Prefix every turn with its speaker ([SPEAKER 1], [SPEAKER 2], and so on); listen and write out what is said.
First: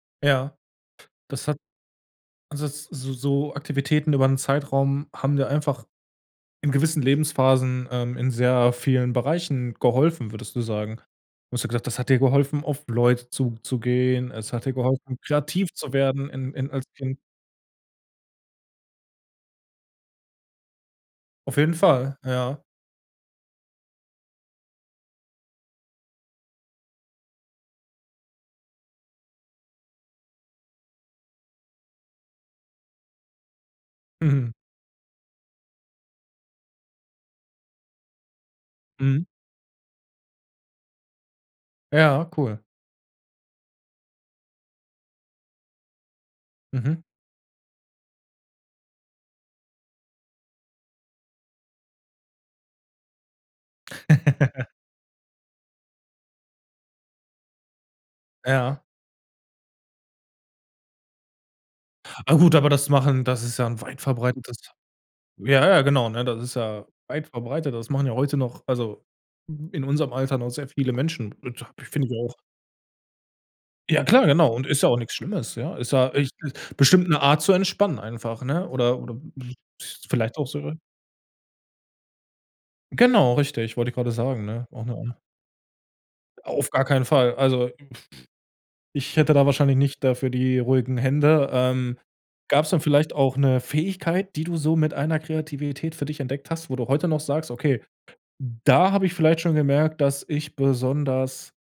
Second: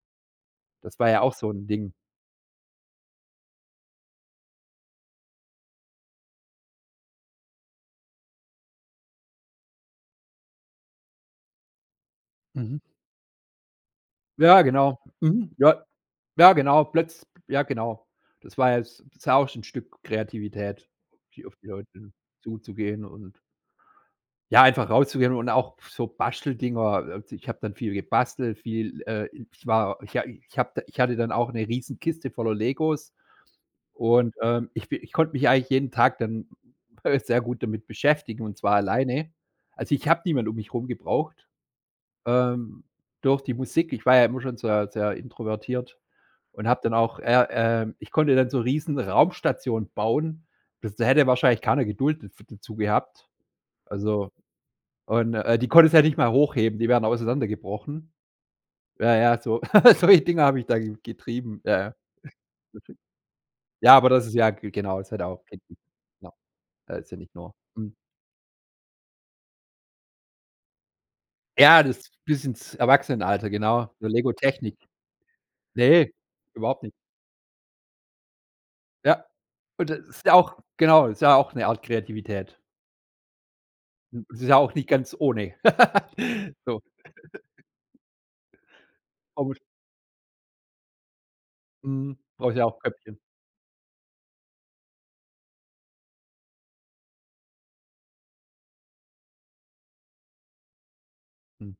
[SPEAKER 1] Ja,
[SPEAKER 2] Das war ja auch
[SPEAKER 1] das
[SPEAKER 2] so
[SPEAKER 1] hat
[SPEAKER 2] 'n Ding.
[SPEAKER 1] also s so so Aktivitäten über 'n Zeitraum haben dir einfach in gewissen Lebensphasen, ähm, in sehr vielen Bereichen geholfen, würdest du sagen? Du hast ja gesagt, das hat dir geholfen,
[SPEAKER 2] Mhm.
[SPEAKER 1] auf Leute zuzugehen, es
[SPEAKER 2] Ja,
[SPEAKER 1] hat dir
[SPEAKER 2] genau.
[SPEAKER 1] geholfen,
[SPEAKER 2] Mhm,
[SPEAKER 1] kreativ
[SPEAKER 2] ja.
[SPEAKER 1] zu werden
[SPEAKER 2] Ja,
[SPEAKER 1] in in als
[SPEAKER 2] genau.
[SPEAKER 1] Kind.
[SPEAKER 2] Plötz ja, genau. Das war jetzt das war auch so 'n Stück Kreativität, auf
[SPEAKER 1] Auf
[SPEAKER 2] die
[SPEAKER 1] jeden
[SPEAKER 2] Leuten
[SPEAKER 1] Fall, ja.
[SPEAKER 2] zuzugehen und Ja, einfach rauszugehen und auch so Basteldinger, äh, also ich habe dann viel gebastelt, viel, äh ich war ich hab ich hatte dann auch 'ne riesen Kiste voller Legos und,
[SPEAKER 1] Mhm.
[SPEAKER 2] ähm, ich bi ich konnte mich eigentlich jeden Tag dann, äh, sehr gut damit beschäftigen und zwar
[SPEAKER 1] Mhm.
[SPEAKER 2] alleine. Also, ich habe niemand um mich rum gebraucht.
[SPEAKER 1] Ja, cool.
[SPEAKER 2] Ähm, durch die Musik ich war ja immer schon sehr sehr introvertiert und habe dann
[SPEAKER 1] Mhm.
[SPEAKER 2] auch er äh, ich konnte dann so riesen Raumstationen bauen. Bis da hätte wahrscheinlich keiner Geduld daf dazu gehabt. Also und, äh, die konntest ja nicht mal hochheben, die wären auseinander gebrochen.
[SPEAKER 1] Ja.
[SPEAKER 2] Ja, ja, so solche Dinger habe ich da getrieben. Ja, ja.
[SPEAKER 1] Ah gut, aber das machen das ist ja ein
[SPEAKER 2] Ja,
[SPEAKER 1] weit
[SPEAKER 2] aber das ja
[SPEAKER 1] verbreitetes
[SPEAKER 2] genau, das hat auch
[SPEAKER 1] ja,
[SPEAKER 2] richtig,
[SPEAKER 1] ja, genau, ne?
[SPEAKER 2] ja
[SPEAKER 1] Das ist ja
[SPEAKER 2] da ist ja
[SPEAKER 1] weit
[SPEAKER 2] nicht nur,
[SPEAKER 1] verbreitet. Das
[SPEAKER 2] mhm
[SPEAKER 1] machen ja heute noch also in unserem Alter noch sehr viele Menschen.
[SPEAKER 2] Ja,
[SPEAKER 1] [unintelligible] Finde
[SPEAKER 2] das
[SPEAKER 1] ich auch.
[SPEAKER 2] bis ins Erwachsenenalter. Genau,
[SPEAKER 1] Ja,
[SPEAKER 2] so
[SPEAKER 1] klar,
[SPEAKER 2] Lego
[SPEAKER 1] genau. Und
[SPEAKER 2] Technik.
[SPEAKER 1] ist ja auch nix Schlimmes, ja? Ist
[SPEAKER 2] Ne,
[SPEAKER 1] ja ich
[SPEAKER 2] überhaupt nicht.
[SPEAKER 1] bestimmt 'ne Art zu entspannen einfach, ne? Oder oder
[SPEAKER 2] Ja, und das
[SPEAKER 1] siehst du
[SPEAKER 2] ist ja
[SPEAKER 1] vielleicht auch
[SPEAKER 2] auch
[SPEAKER 1] so?
[SPEAKER 2] genau, ist ja auch 'ne Art Kreativität.
[SPEAKER 1] Genau, richtig, wollte ich gerade
[SPEAKER 2] Hm, es
[SPEAKER 1] sagen,
[SPEAKER 2] ist ja
[SPEAKER 1] ne?
[SPEAKER 2] auch nicht ganz
[SPEAKER 1] [unintelligible]
[SPEAKER 2] ohne.
[SPEAKER 1] Auf
[SPEAKER 2] So.
[SPEAKER 1] gar keinen Fall. Also ich hätte
[SPEAKER 2] Auch
[SPEAKER 1] da
[SPEAKER 2] gut.
[SPEAKER 1] wahrscheinlich nicht dafür die ruhigen Hände. Ähm,
[SPEAKER 2] Mhm. Brauche ich
[SPEAKER 1] gab's
[SPEAKER 2] auch
[SPEAKER 1] dann vielleicht
[SPEAKER 2] Köpfchen.
[SPEAKER 1] auch 'ne Fähigkeit, die du so mit einer Kreativität für dich entdeckt hast, wo du heute noch sagst: „Okay, da hab ich vielleicht schon gemerkt, dass ich besonders”
[SPEAKER 2] Mhm.